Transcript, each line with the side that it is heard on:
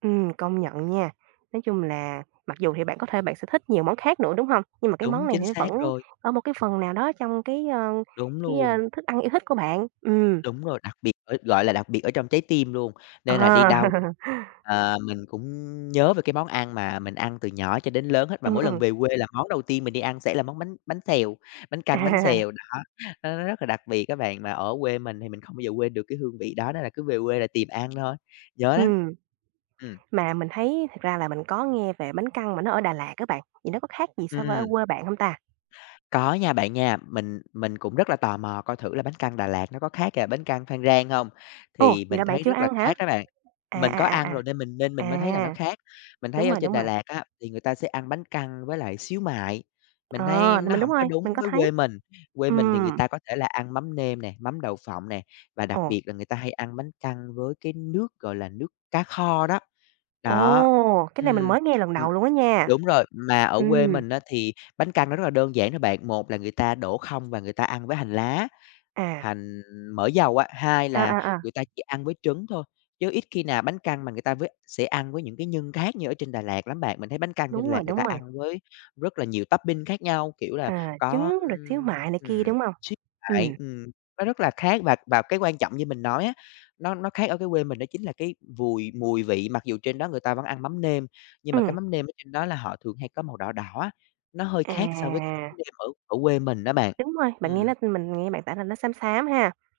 right: Ừm, công nhận nha, nói chung là mặc dù thì bạn có thể bạn sẽ thích nhiều món khác nữa, đúng hông? Nhưng mà cái món
left: Đúng,
right: này
left: chính
right: thì nó
left: xác
right: vẫn
left: rồi.
right: ở một cái phần nào đó trong cái, ơ,
left: Đúng
right: cái, ơ,
left: luôn.
right: thức ăn yêu thích của bạn. Ừm.
left: Đúng rồi, đặc biệt, ờ, gọi là, đặc biệt ở trong trái tim luôn, nên là đi đâu,
right: À!
left: à mình cũng nhớ về cái món ăn mà mình ăn từ nhỏ cho đến lớn hết, và
right: Ừm,
left: mỗi lần
right: ừm.
left: về quê là món đầu tiên mình đi ăn sẽ là món bánh bánh xèo, bánh căn bánh
right: À.
left: xèo, đó. Nó rất là đặc biệt á bạn, mà ở quê mình thì mình không bao giờ quên được cái hương vị đó, nên là cứ về quê là tìm ăn thôi, nhớ lắm.
right: Ừm.
left: Ừm.
right: Mà mình thấy thật ra là mình có nghe về bánh căn mà nó ở Đà Lạt á bạn, thì nó có khác gì
left: Ừm,
right: so với ở
left: ừm.
right: quê bạn hông ta?
left: Có nha bạn nha. Mình mình cũng rất là tò mò coi thử là bánh căn Đà Lạt nó có khác cả bánh căn Phan Rang hông?
right: Ồ!
left: Thì
right: Vậy
left: mình
right: là bạn
left: thấy
right: chưa
left: rất là
right: ăn hả?
left: khác đó bạn,
right: À,
left: mình
right: à,
left: có
right: à,
left: ăn
right: à.
left: rồi nên mình nên mình mới thấy là nó
right: À!
left: khác, mình
right: Đúng
left: thấy ở
right: rồi,
left: trên
right: đúng
left: Đà
right: rồi.
left: Lạt á, thì người ta sẽ ăn bánh căn với lại xíu mại,
right: Ờ,
left: mình thấy
right: thì
left: nó
right: mình đúng
left: hổng có
right: rồi,
left: đúng
right: mình có
left: với
right: thấy.
left: quê mình, quê mình thì người
right: Ừm.
left: ta có thể là ăn mắm nêm nè, mắm đậu phộng nè, và đặc
right: Ồ.
left: biệt là người ta hay ăn bánh căn với cái nước, gọi là, nước cá kho đó. Đó,
right: Ồ! Cái này mình
left: ừm,
right: mới nghe lần
left: ừm
right: đầu luôn á nha.
left: đúng rồi. Mà ở quê
right: Ừm.
left: mình á thì bánh căn nó rất là đơn giản thôi bạn, một là người ta đổ không và người ta ăn với hành lá,
right: À.
left: hành mỡ dầu á, hai
right: À,
left: là
right: à, à.
left: người ta chỉ ăn với trứng thôi, chứ ít khi nào bánh căn mà người ta với sẽ ăn với những cái nhân khác như ở trên Đà Lạt lắm bạn. Mình thấy bánh căn ở trên
right: Đúng
left: Đà
right: rồi,
left: Lạt người ta
right: đúng rồi.
left: ăn với rất là nhiều topping khác nhau, kiểu là,
right: À,
left: có
right: trứng rồi xíu
left: ưm,
right: mại này kia,
left: ừm,
right: đúng hông?
left: [unintelligible] mại,
right: Ừm.
left: ừm, nó rất là khác và và cái quan trọng như mình nói á, nó nó khác ở cái quê mình đó chính là cái vùi mùi vị mặc dù trên đó người ta vẫn ăn mắm nêm, nhưng mà cái
right: Ừm.
left: mắm nêm ở trên đó là họ thường hay có màu đỏ đỏ á, nó hơi khác so với cái mắm
right: À!
left: nêm ở ở quê mình á bạn.
right: Đúng rồi, bạn nghe
left: Ừm.
right: nó mình nghe bạn tả là nó xám xám ha.